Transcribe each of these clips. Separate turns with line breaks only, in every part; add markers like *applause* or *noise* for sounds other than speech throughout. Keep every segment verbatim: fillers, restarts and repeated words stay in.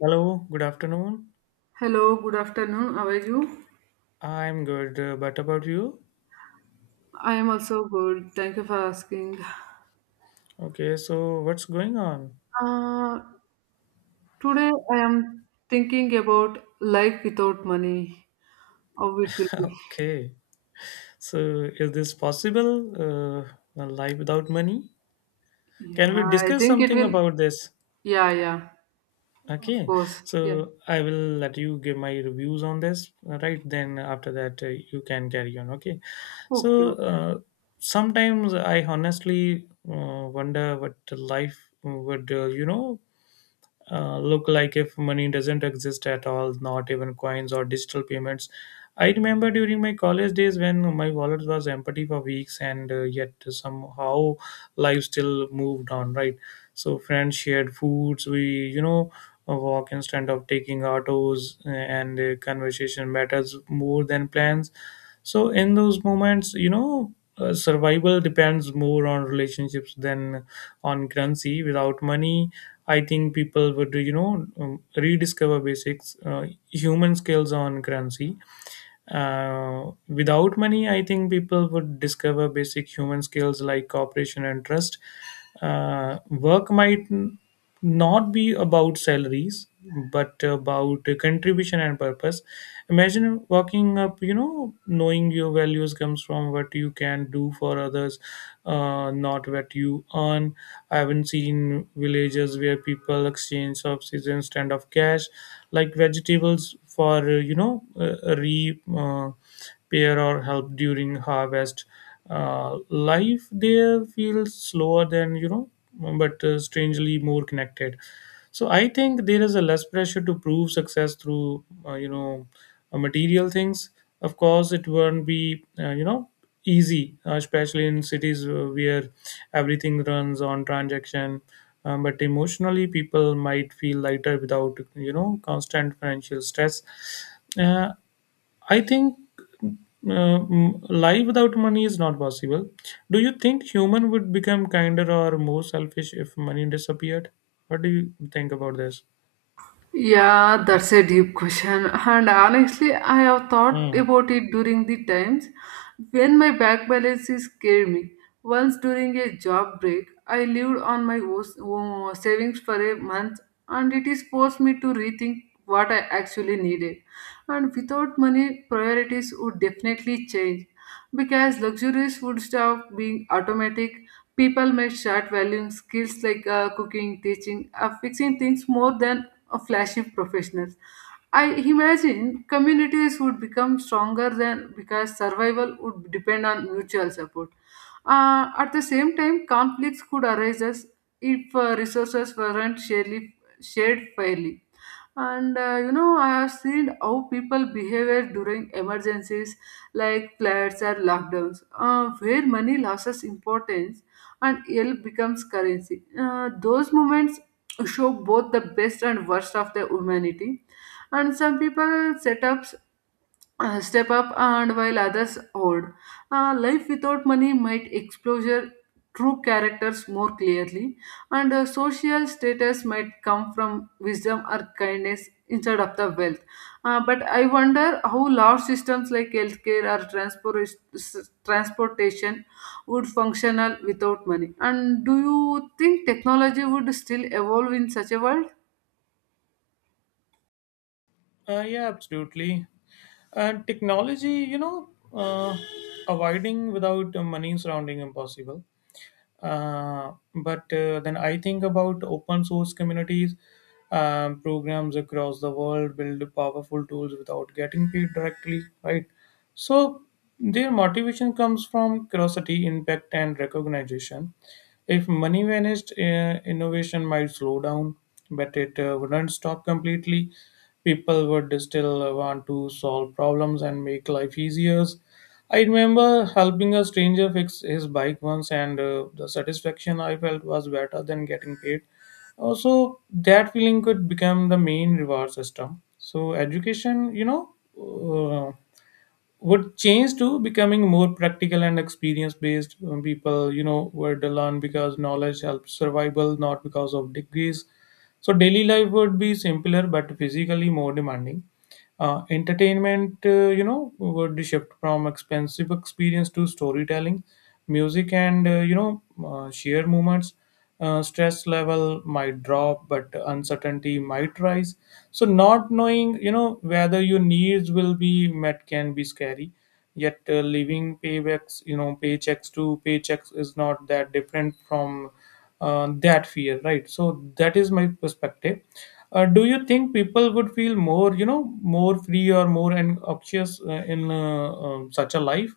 Hello, good afternoon.
Hello, good afternoon. How are you?
I'm good, uh, but about you?
I am also good. Thank you for asking.
Okay, so what's going on?
Uh, Today I am thinking about life without money. How it will be?
*laughs* Okay, so is this possible? Uh, a life without money?
Yeah,
Can we
I
discuss
think it
something
will.
about this?
Yeah, yeah, of
Okay,
course. Yeah.
so I will let you give my reviews on this, uh, right? Then after that, uh, you can carry on. Okay,
Okay.
so
Okay.
uh, sometimes I honestly uh, wonder what life would, uh, you know, uh, look like if money doesn't exist at all, not even coins or digital payments. I remember during my college days when my wallet was empty for weeks and uh, yet somehow life still moved on, right? So friends shared foods, we, you know, walk instead of taking autos uh, and uh, conversation matters more than plans. So in those moments, you know, uh, survival depends more on relationships than on currency. Without money, I think people would, you know, um, rediscover basics, uh, human skills on currency, uh, without money, I think people would discover basic human skills like cooperation and trust. Uh, work might n- not be about salaries, but about contribution and purpose. Imagine working up, you know, knowing your values comes from what you can do for others, uh, not what you earn. I haven't seen villages where people exchange subsistence instead of cash like vegetables for uh, you know uh, re uh, or help during harvest uh, life there feels slower than you know but uh, strangely more connected. So I think there is a less pressure to prove success through uh, you know uh, material things. Of course it won't be uh, you know easy uh, especially in cities uh, where everything runs on transaction. um, but emotionally, people might feel lighter without you know constant financial stress. Uh, I think uh, m- life without money is not possible. Do you think human would become kinder or more selfish if money disappeared? What do you think about this?
Yeah, that's a deep question. And honestly, I have thought
Mm.
about it during the times when my back balance is scared me. Once during a job break, I lived on my os- uh, savings for a month, and it is forced me to rethink what I actually needed. And without money, priorities would definitely change, because luxurious would stop being automatic. People may start valuing skills like uh, cooking, teaching, uh, fixing things more than uh, flashy professionals. I imagine communities would become stronger than because survival would depend on mutual support. Uh, at the same time, conflicts could arise as if uh, resources weren't shared, shared fairly. And uh, you know I have seen how people behave during emergencies like floods or lockdowns, uh, where money loses importance and help becomes currency. Uh, those moments show both the best and worst of the humanity, and some people set up uh, step up and while others hoard. Uh, life without money might exposure true characters more clearly, and uh, social status might come from wisdom or kindness instead of the wealth. Uh, but I wonder how large systems like healthcare or transport transportation would functional without money. And do you think technology would still evolve in such a world?
Uh, yeah, absolutely. And technology, you know, uh, avoiding without uh, money is surrounding impossible. Uh, but uh, then I think about open source communities. Um, programs across the world build powerful tools without getting paid directly, right? So their motivation comes from curiosity, impact and recognition. If money vanished, uh, innovation might slow down, but it uh, wouldn't stop completely. People would still want to solve problems and make life easier. I remember helping a stranger fix his bike once, and uh, the satisfaction I felt was better than getting paid. Also, that feeling could become the main reward system. So, education, you know, uh, would change to becoming more practical and experience based. People, you know, were to learn because knowledge helps survival, not because of degrees. So, daily life would be simpler but physically more demanding. Uh, entertainment, uh, you know, would shift from expensive experience to storytelling, music, and uh, you know, uh, sheer moments. Uh, stress level might drop, but uncertainty might rise. So, not knowing, you know, whether your needs will be met can be scary. Yet, uh, living paybacks, you know, paychecks to paychecks is not that different from uh, that fear, right? So, that is my perspective. Uh, do you think people would feel more, you know, more free or more anxious uh, in uh, um, such a life?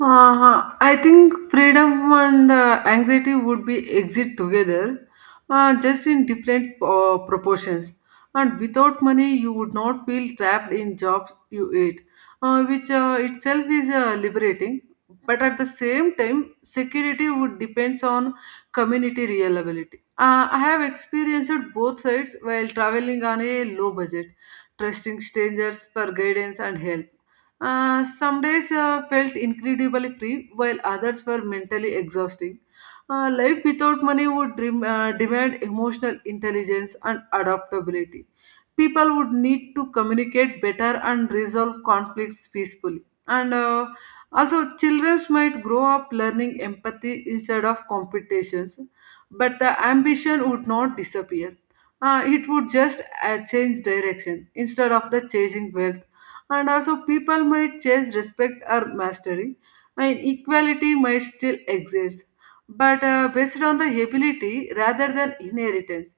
Uh, I think freedom and uh, anxiety would be exist together, uh, just in different uh, proportions. And without money, you would not feel trapped in jobs you hate, uh, which uh, itself is uh, liberating. But at the same time, security would depends on community reliability. Uh, I have experienced both sides while traveling on a low budget, trusting strangers for guidance and help. Uh, some days uh, felt incredibly free, while others were mentally exhausting. Uh, life without money would dream, uh, demand emotional intelligence and adaptability. People would need to communicate better and resolve conflicts peacefully. And uh, also, children might grow up learning empathy instead of competitions, but the ambition would not disappear. Uh, it would just uh, change direction instead of the chasing wealth. And also people might chase respect or mastery, and equality might still exist, but uh, based on the ability rather than inheritance.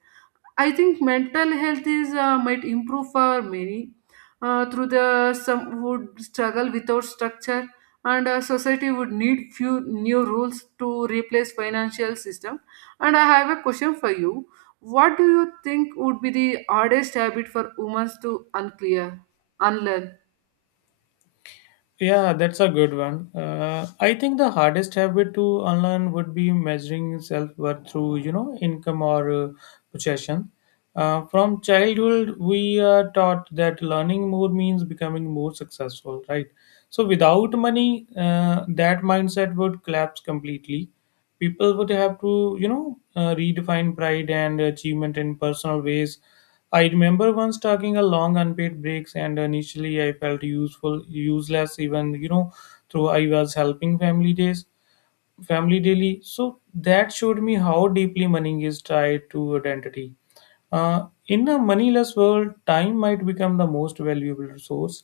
I think mental health is uh, might improve for many, uh, through the some would struggle without structure. And uh, society would need few new rules to replace financial system. And I have a question for you: what do you think would be the hardest habit for humans to unclear unlearn?
Yeah, that's a good one. Uh, I think the hardest habit to unlearn would be measuring self-worth through, you know, income or uh, possession. Uh, from childhood, we are taught that learning more means becoming more successful, right? So without money, uh, that mindset would collapse completely. People would have to, you know, uh, redefine pride and achievement in personal ways. I remember once taking a long unpaid breaks and initially I felt useful useless even you know through I was helping family days family daily. So that showed me how deeply money is tied to identity. Uh, in a moneyless world, time might become the most valuable resource.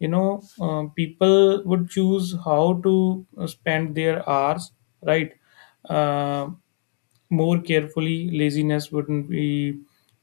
You know, uh, people would choose how to uh, spend their hours, right? Uh, more carefully, laziness wouldn't be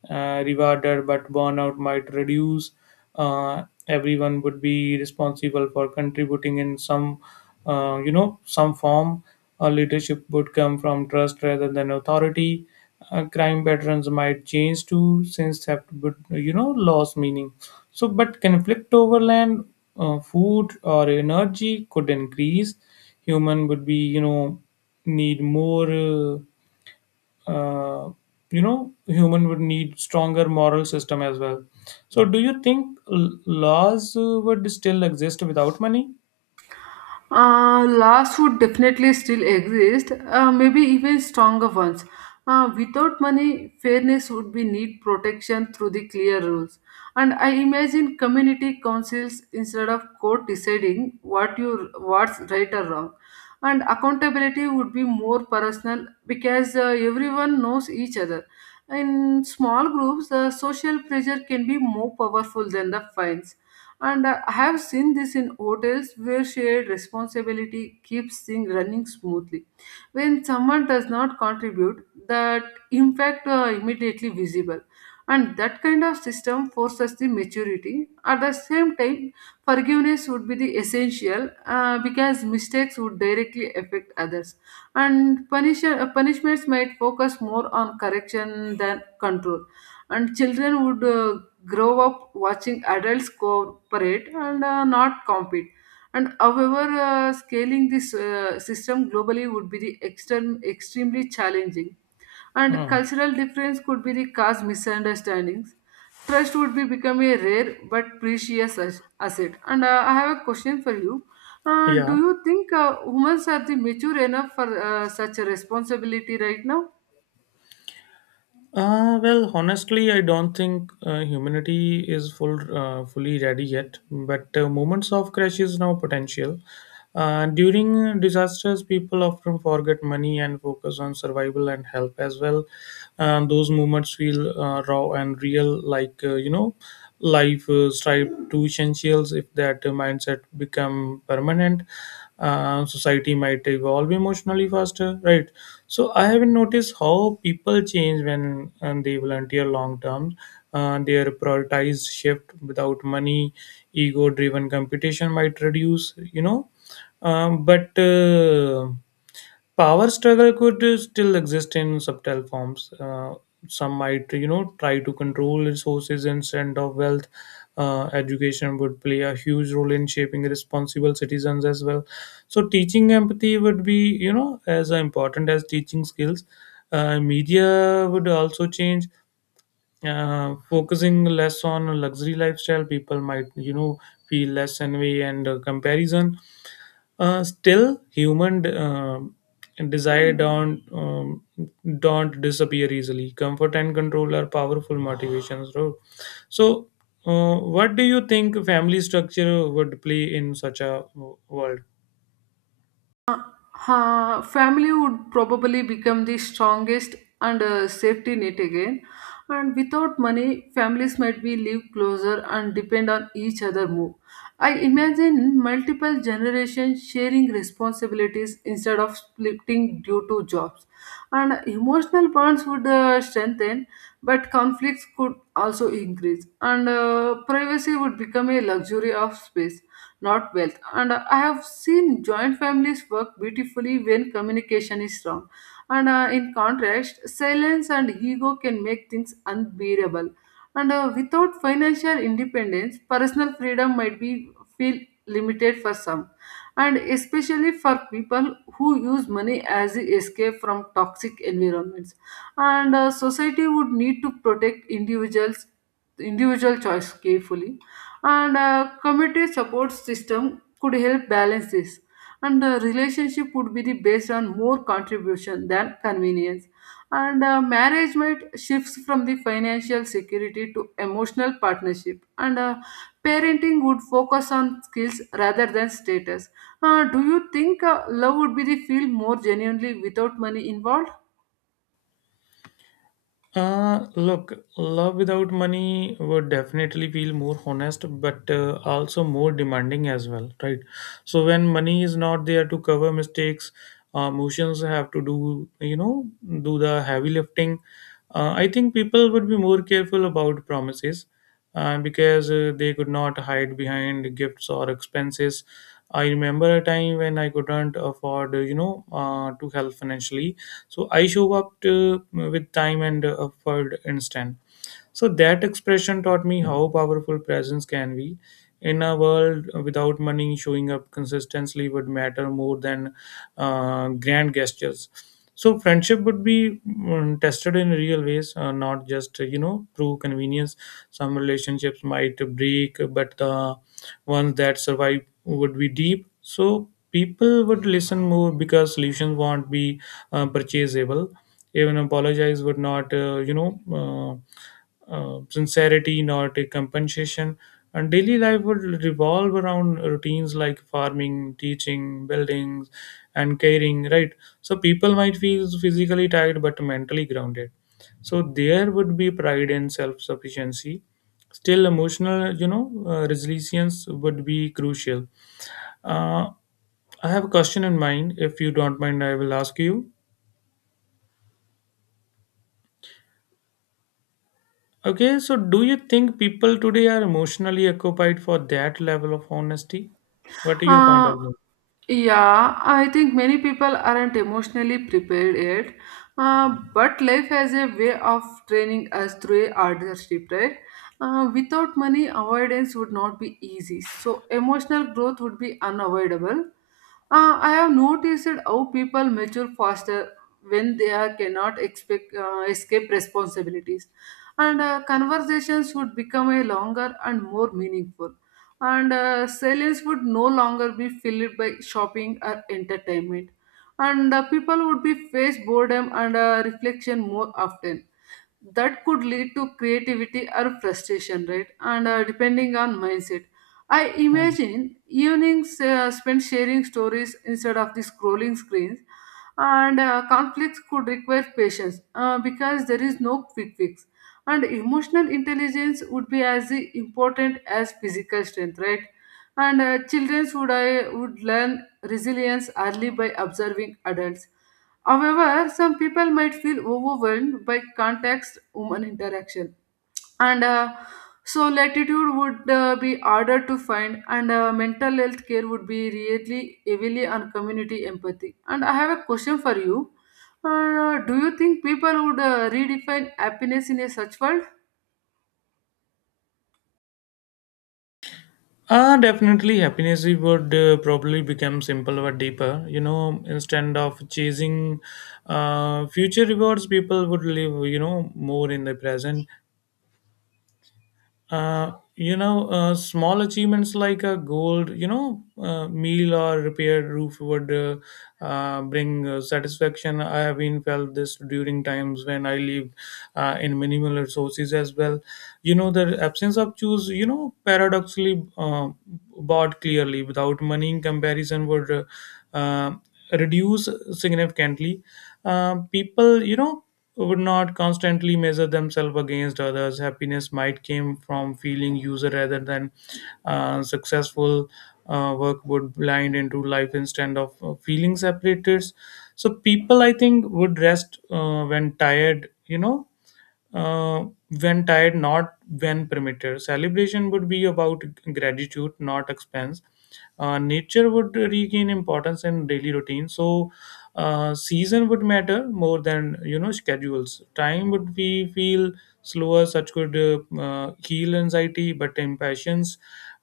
uh, rewarded, but burnout might reduce. uh, Everyone would be responsible for contributing in some uh, you know some form. Uh, leadership would come from trust rather than authority. Uh, crime patterns might change too, since theft would you know lose meaning. So but conflict over land, uh, food or energy could increase. Human would be you know need more uh, uh, you know human would need stronger moral system as well. So do you think l- laws uh, would still exist without money?
Uh, laws would definitely still exist, uh, maybe even stronger ones. Uh, without money, fairness would be need protection through the clear rules. And I imagine community councils instead of court deciding what you what's right or wrong. And accountability would be more personal because uh, everyone knows each other. In small groups, the social pressure can be more powerful than the fines. And uh, I have seen this in hotels where shared responsibility keeps things running smoothly. When someone does not contribute, that impact uh, immediately visible, and that kind of system forces the maturity. At the same time, forgiveness would be the essential, uh, because mistakes would directly affect others, and punish- uh, punishments might focus more on correction than control. And children would uh, grow up watching adults cooperate and uh, not compete. And however, uh, scaling this uh, system globally would be the extrem- extremely challenging, and
Hmm.
cultural difference could be the cause misunderstandings. Trust would be become a rare but precious as- asset. And uh, I have a question for you: uh, do
Yeah.
you think uh, humans are the mature enough for uh, such a responsibility right now?
Uh, well, honestly, I don't think uh, humanity is full uh, fully ready yet. But uh, moments of crash now potential. Uh, during disasters, people often forget money and focus on survival and help as well. Um, those moments feel uh, raw and real, like uh, you know, life uh, strive to essentials. If that mindset become permanent, uh, society might evolve emotionally faster, right? So I haven't noticed how people change when um, they volunteer long term. Uh, their prioritized shift without money, ego driven competition might reduce, you know. Um, but uh, Power struggle could uh, still exist in subtle forms. Uh, some might, you know, try to control resources instead of wealth. Uh, education would play a huge role in shaping responsible citizens as well. So, teaching empathy would be, you know, as important as teaching skills. Uh, media would also change, uh, focusing less on luxury lifestyle. People might, you know, feel less envy and uh, comparison. Uh, still, human um desire don't um, don't disappear easily. Comfort and control are powerful motivations. So, so, uh, what do you think family structure would play in such a world?
Uh, family would probably become the strongest and uh, safety net again. And without money, families might be live closer and depend on each other more. I imagine multiple generations sharing responsibilities instead of splitting due to jobs. And emotional bonds would uh, strengthen, but conflicts could also increase. And uh, privacy would become a luxury of space, not wealth. And I have seen joint families work beautifully when communication is strong. And uh, in contrast, silence and ego can make things unbearable. And uh, without financial independence, personal freedom might be feel limited for some, and especially for people who use money as a escape from toxic environments. And uh, society would need to protect individuals individual choice carefully. And a community support system could help balance this, and the relationship would be the based on more contribution than convenience. And uh, marriage shifts from the financial security to emotional partnership, and uh, parenting would focus on skills rather than status. Uh, do you think uh, love would be the field more genuinely without money involved?
Uh, look, love without money would definitely feel more honest, but uh, also more demanding as well, right? So when money is not there to cover mistakes, uh, emotions have to do, you know, do the heavy lifting. Uh, I think people would be more careful about promises uh, because uh, they could not hide behind gifts or expenses. I remember a time when I couldn't afford, uh, you know, uh, to help financially so I show up to, with time and effort instead. So that expression taught me how powerful presence can be. In a world without money, showing up consistently would matter more than uh, grand gestures. So friendship would be mm, tested in real ways, uh, not just uh, you know through convenience. Some relationships might break, but the ones that survive would be deep. So people would listen more because solutions won't be uh, purchasable. Even apologize would not, uh, you know. Uh, uh, sincerity not a compensation. And daily life would revolve around routines like farming, teaching, buildings, and caring, right? So people might feel physically tired but mentally grounded. So there would be pride and self sufficiency. Still, emotional, you know, uh, resilience would be crucial. Uh, I have a question in mind. If you don't mind, I will ask you. Okay, so do you think people today are emotionally occupied for that level of honesty? What are your point of
Uh,
view?
yeah, I think many people aren't emotionally prepared yet. Uh, but life has a way of training us through a hardship, right? Uh, without money, avoidance would not be easy. So, emotional growth would be unavoidable. Uh, I have noticed that how people mature faster when they are cannot expect, uh, escape responsibilities, and uh, conversations would become a longer and more meaningful. And uh, sellers would no longer be filled by shopping or entertainment. And uh, people would be face boredom and uh, reflection more often. That could lead to creativity or frustration, right? And uh, depending on mindset, I
Hmm.
imagine evenings uh, spent sharing stories instead of the scrolling screens. And uh, conflicts could require patience, uh, because there is no quick fix. And emotional intelligence would be as important as physical strength, right? And uh, children would I would learn resilience early by observing adults. However, some people might feel overwhelmed by context human interaction. And uh, so latitude would uh, be harder to find. And uh, mental health care would be really heavily on community empathy. And I have a question for you: uh, do you think people would uh, redefine happiness in a such world?
Ah, definitely happiness would uh, probably become simple but deeper. You know, instead of chasing uh, future rewards, people would live, you know, more in the present. Uh, you know, uh, small achievements like a gold, you know, uh, meal or repaired roof would uh, uh, bring uh, satisfaction. I have been felt this during times when I lived uh, in minimal resources as well. You know, the absence of choose, you know, paradoxically uh, bought clearly without money in comparison would uh, uh, reduce significantly. Uh, people, you know, would not constantly measure themselves against others. Happiness might came from feeling user rather than uh, successful. Uh, work would blind into life instead of uh, feeling separated. So people, I think, would rest uh, when tired. You know, uh, when tired, not when primitive. Celebration would be about gratitude, not expense. Uh, nature would regain importance in daily routine. So, uh, season would matter more than you know schedules. Time would be feel slower. Such could uh, uh, heal anxiety, but impatience,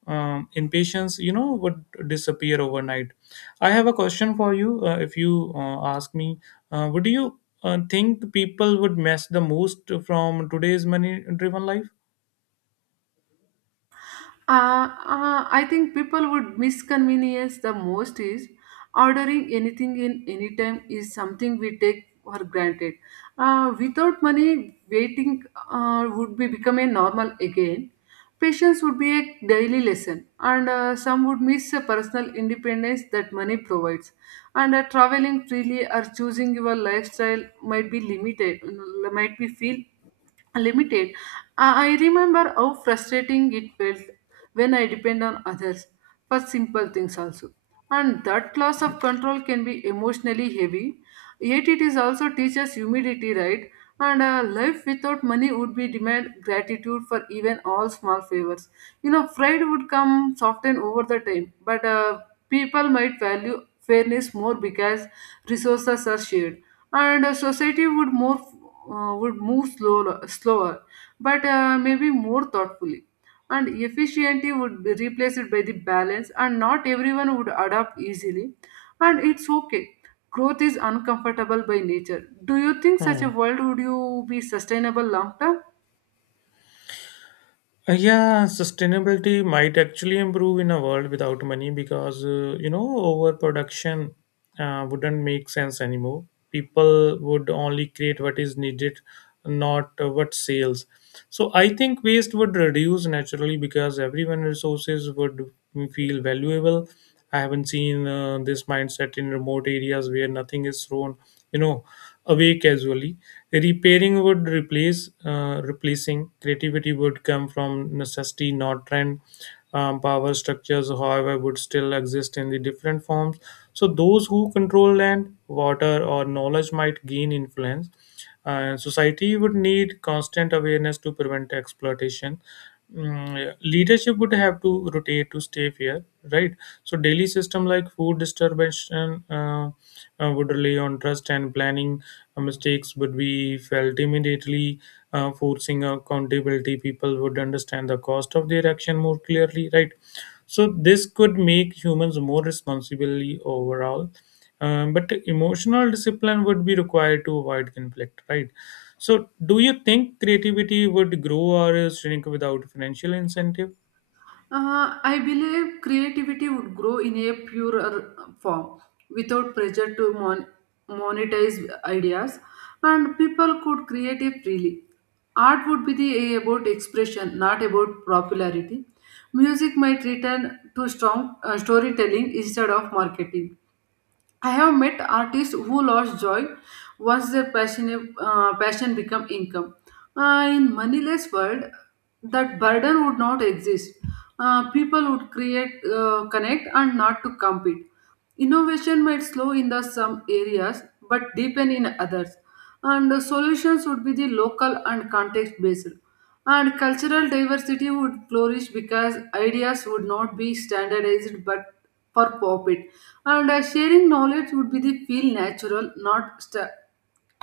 um, impatience, you know, would disappear overnight. I have a question for you. Uh, if you uh, ask me, uh, would you uh, think people would miss the most from today's money-driven life?
Uh, uh, I think people would misconvenience the most is ordering anything in any time is something we take for granted. Uh, without money, waiting uh, would be become a normal again. Patience would be a daily lesson, and uh, some would miss the personal independence that money provides. And uh, traveling freely or choosing your lifestyle might be limited might be feel limited. I I remember how frustrating it felt when I depend on others for simple things also, and that loss of control can be emotionally heavy. Yet it is also teaches humility, right? And uh, life without money would be demand gratitude for even all small favors. You know, pride would come soften over the time, but uh, people might value fairness more because resources are shared. And uh, society would more uh, would move slower, slower, but uh, maybe more thoughtfully. And efficiency would be replaced by the balance, and not everyone would adapt easily, and it's okay. Growth is uncomfortable by nature. Do you think such
Hmm.
a world would you be sustainable long term?
Uh, yeah, sustainability might actually improve in a world without money because, uh, you know, overproduction uh, wouldn't make sense anymore. People would only create what is needed, not uh, what sales. So I think waste would reduce naturally because everyone resources would feel valuable. I haven't seen uh, this mindset in remote areas where nothing is thrown, you know away casually. Repairing would replace uh, replacing. Creativity would come from necessity, not trend. Um, power structures, however, would still exist in the different forms. So those who control land, water, or knowledge might gain influence. Uh, society would need constant awareness to prevent exploitation. Mm, yeah. Leadership would have to rotate to stay fair, right? So daily system like food disturbance uh, uh, would rely on trust and planning. Uh, mistakes would be felt immediately, uh, forcing accountability. People would understand the cost of their action more clearly, right? So this could make humans more responsibly overall. Um, but emotional discipline would be required to avoid conflict, right? So, do you think creativity would grow or shrink without financial incentive?
Uh, I believe creativity would grow in a purer form without pressure to mon- monetize ideas, and people could create it freely. Art would be the, about expression, not about popularity. Music might return to strong uh, storytelling instead of marketing. I have met artists who lost joy once their passion, uh, passion become income. Uh, in moneyless world, that burden would not exist. Uh, people would create, uh, connect, and not to compete. Innovation might slow in the some areas, but deepen in others. And the solutions would be the local and context based. And cultural diversity would flourish because ideas would not be standardized but for profit. And uh, sharing knowledge would be the feel natural, not sta-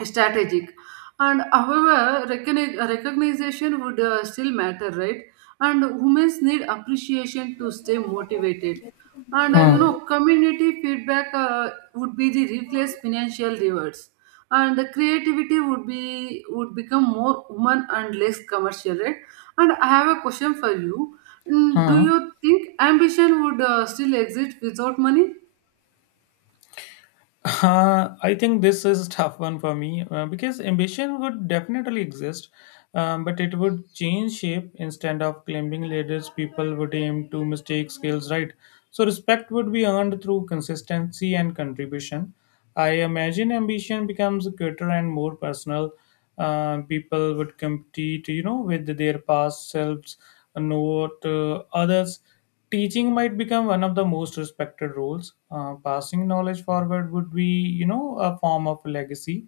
strategic. And however, recogni- recognition would uh, still matter, right? And women need appreciation to stay motivated. And uh, you
Huh.
know community feedback uh, would be the replace financial rewards. And the creativity would be would become more human and less commercial, right? And I have a question for you: mm, do
Huh.
you think ambition would uh, still exist without money?
Uh, I think this is a tough one for me uh, because ambition would definitely exist, um, but it would change shape instead of climbing ladders. People would aim to mistake skills, right. So respect would be earned through consistency and contribution. I imagine ambition becomes greater and more personal. Uh, people would compete, you know, with their past selves, not uh, others. Teaching might become one of the most respected roles. Uh, passing knowledge forward would be, you know, a form of legacy.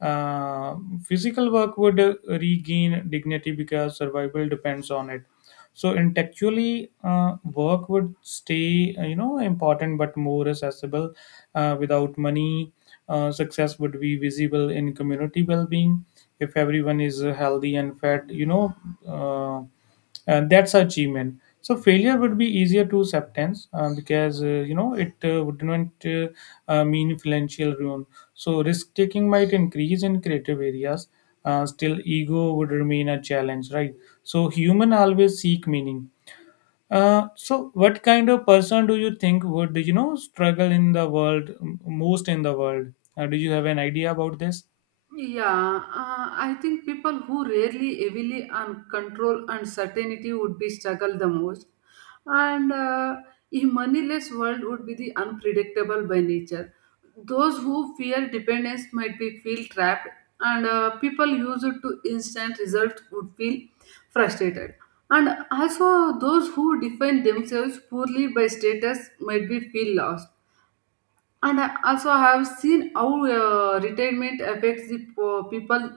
Uh, Physical work would uh, regain dignity because survival depends on it. So intellectually, uh, work would stay, uh, you know, important but more accessible uh, without money. Uh, success would be visible in community well-being if everyone is uh, healthy and fed, you know. uh, and that's achievement. So failure would be easier to acceptance, uh, because, uh, you know, it uh, would not uh, uh, mean financial ruin. So risk taking might increase in creative areas. Uh, still, ego would remain a challenge, right? So human always seek meaning. Uh, so what kind of person do you think would, you know, struggle in the world m- most in the world? Uh, do you have an idea about this?
Yeah, uh, I think people who rarely heavily on control and certainty would be struggle the most, and uh, a moneyless world would be the unpredictable by nature. Those who fear dependence might be feel trapped, and uh, people used to instant results would feel frustrated. And also, those who define themselves poorly by status might be feel lost. And I also have seen how uh, retirement affects the po- people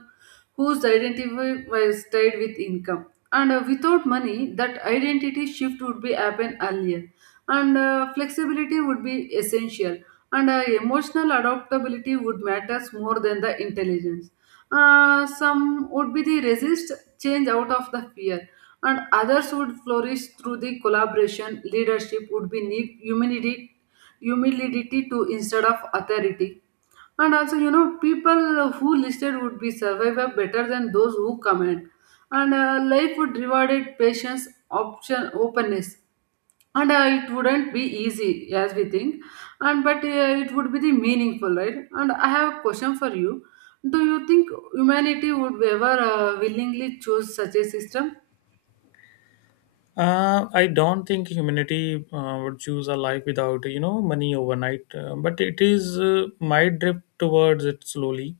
whose identity was tied with income. And uh, without money, that identity shift would be happen earlier. And uh, flexibility would be essential. And uh, emotional adaptability would matters more than the intelligence. Uh, some would be the resist change out of the fear. And others would flourish through the collaboration. Leadership would be need humanity humility to instead of authority. And also, you know, people who listed would be survivor better than those who comment. And uh, life would rewarded patience, option, openness. And uh, it wouldn't be easy as we think, and but uh, it would be the meaningful, right? And I have a question for you: do you think humanity would ever uh, willingly choose such a system?
Uh, I don't think humanity uh, would choose a life without, you know, money overnight, uh, but it is uh, might drift towards it slowly.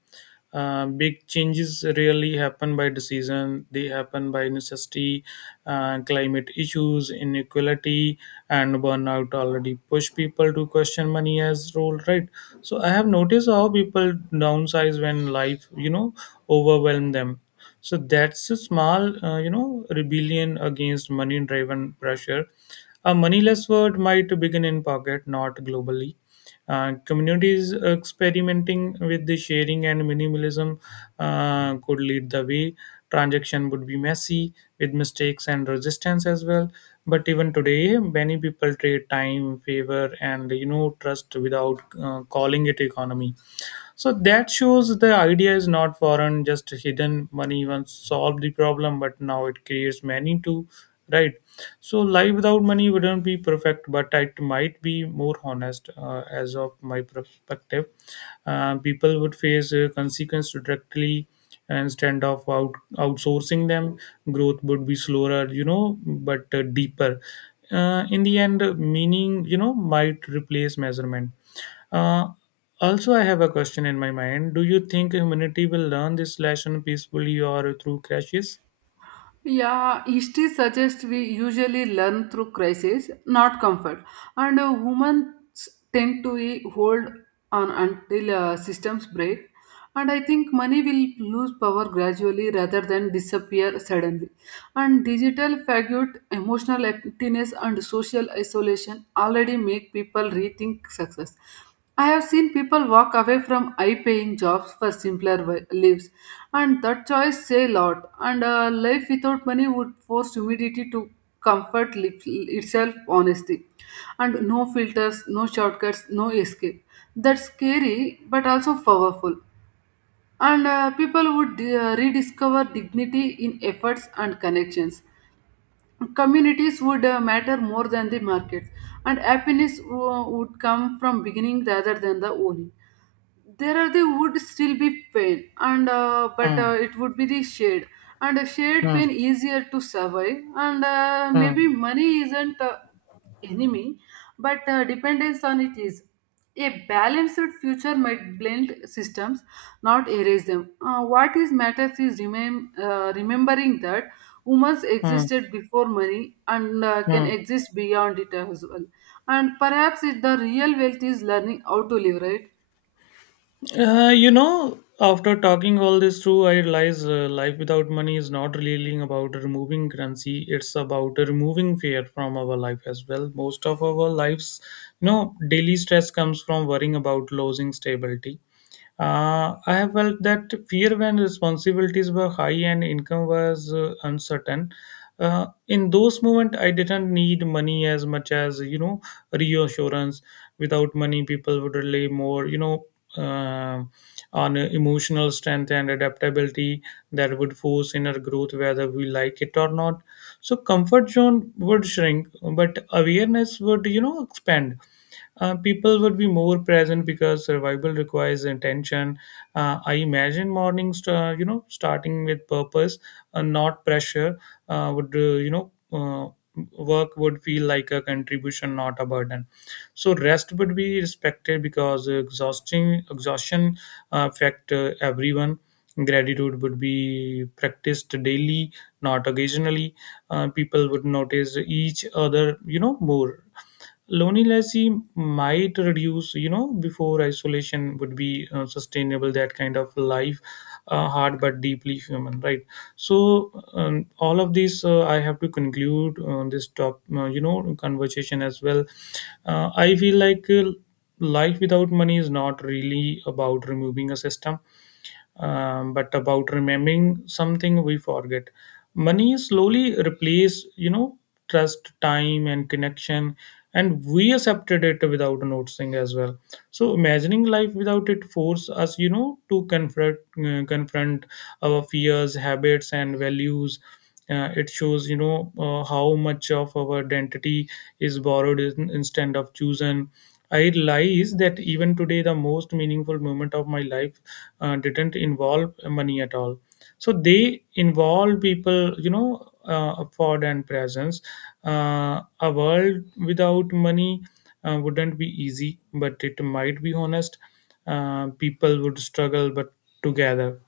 Uh, big changes rarely happen by decision; they happen by necessity. Uh, climate issues, inequality, and burnout already push people to question money as role. Right. So I have noticed how people downsize when life, you know, overwhelm them. So that's a small, uh, you know, rebellion against money driven pressure. A moneyless world might begin in pocket, not globally. Uh, communities experimenting with the sharing and minimalism uh, could lead the way. Transaction would be messy, with mistakes and resistance as well. But even today many people trade time, favor and, you know, trust without uh, calling it economy. So that shows the idea is not foreign, just hidden. Money once solved the problem, but now it creates many too, right? So life without money wouldn't be perfect, but it might be more honest, uh, as of my perspective. Uh, people would face uh, consequence directly instead of out, outsourcing them. Growth would be slower, you know, but uh, deeper. Uh, in the end, uh, meaning, you know, might replace measurement. Uh, Also, I have a question in my mind. Do you think humanity will learn this lesson peacefully or through crashes?
Yeah, history suggests we usually learn through crisis, not comfort. And uh, humans tend to eh, hold on until uh, systems break. And I think money will lose power gradually rather than disappear suddenly. And digital fatigue, emotional emptiness, and social isolation already make people rethink success. I have seen people walk away from high paying jobs for simpler wi- lives, and that choice say a lot. And a life without money would force humidity to comfort li- itself, honesty, and no filters, no shortcuts, no escape. That's scary but also powerful. And uh, people would uh, rediscover dignity in efforts and connections. Communities would uh, matter more than the markets, and happiness uh, would come from beginning rather than the owning. There are the would still be pain, and uh, but uh,
Hmm.
it would be the shade. And a shade pain
Hmm.
easier to survive. And uh,
Hmm.
maybe money isn't uh, enemy, but uh, dependence on it is. A balanced future might blend systems, not erase them. Uh, what is matters is remem- uh, remembering that humans
Hmm.
existed before money and uh, can
Hmm.
exist beyond it as well. And perhaps it, the real wealth is learning how to live, right?
Uh, you know, after talking all this through, I realize uh, life without money is not really about removing currency. It's about removing fear from our life as well. Most of our lives, you know, daily stress comes from worrying about losing stability. Uh, I have felt that fear when responsibilities were high and income was uh, uncertain. Uh, in those moments, I didn't need money as much as, you know, reassurance. Without money, people would rely more, you know, uh, on emotional strength and adaptability. That would force inner growth, whether we like it or not. So comfort zone would shrink, but awareness would, you know, expand. Uh, people would be more present because survival requires attention. Uh, I imagine mornings, uh, you know, starting with purpose, uh, not pressure, uh, would uh, you know. Uh, work would feel like a contribution, not a burden. So rest would be respected because exhausting exhaustion uh, affect uh, everyone. Gratitude would be practiced daily, not occasionally. Uh, people would notice each other, you know, more. Loneliness might reduce, you know, before isolation would be uh, sustainable. That kind of life, uh, hard but deeply human, right? So um, all of this, uh, I have to conclude, uh, this top uh, you know, conversation as well. uh, I feel like uh, life without money is not really about removing a system, um, but about remembering something we forget. Money slowly replaced, you know, trust, time and connection, and we accepted it without noticing as well. So imagining life without it force us, you know, to confront uh, confront our fears, habits and values. Uh, it shows, you know, uh, how much of our identity is borrowed in, instead of chosen. I realize that even today the most meaningful moment of my life uh, didn't involve money at all. So they involve people, you know, uh, afford and presence. Uh, a world without money uh, wouldn't be easy, but it might be honest. Uh, people would struggle but together.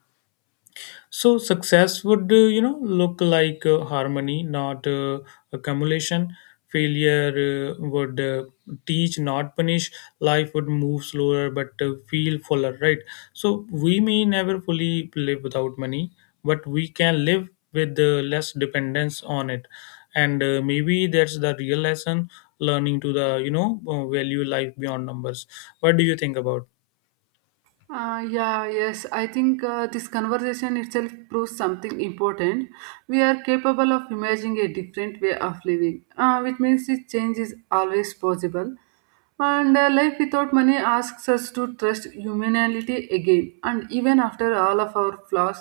So success would, uh, you know, look like uh, harmony, not uh, accumulation. Failure uh, would uh, teach, not punish. Life would move slower, but uh, feel fuller, right? So we may never fully live without money, but we can live with uh, less dependence on it. And uh, maybe that's the real lesson: learning to the, you know, uh, value life beyond numbers. What do you think about?
Uh, yeah, yes. I think uh, this conversation itself proves something important. We are capable of imagining a different way of living, uh, which means this change is always possible. And uh, life without money asks us to trust humanity again. And even after all of our flaws,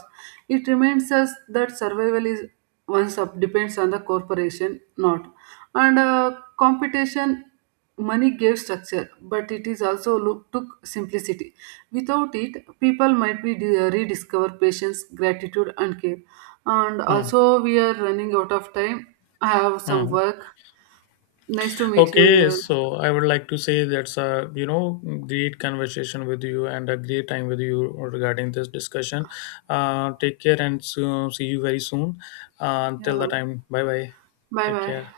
it reminds us that survival is once up depends on the corporation, not. And uh, competition, money gave structure, but it is also look, took simplicity. Without it, people might be de- rediscover patience, gratitude, and care. And
Hmm.
also, we are running out of time. I have some
Hmm.
work. Nice to meet you
Okay,
here.
so I would like to say that's a, you know, great conversation with you and a great time with you regarding this discussion. Uh, take care and so, see you very soon. Uh, until the
Yeah.
time, bye bye.
Bye
Take
bye.
care.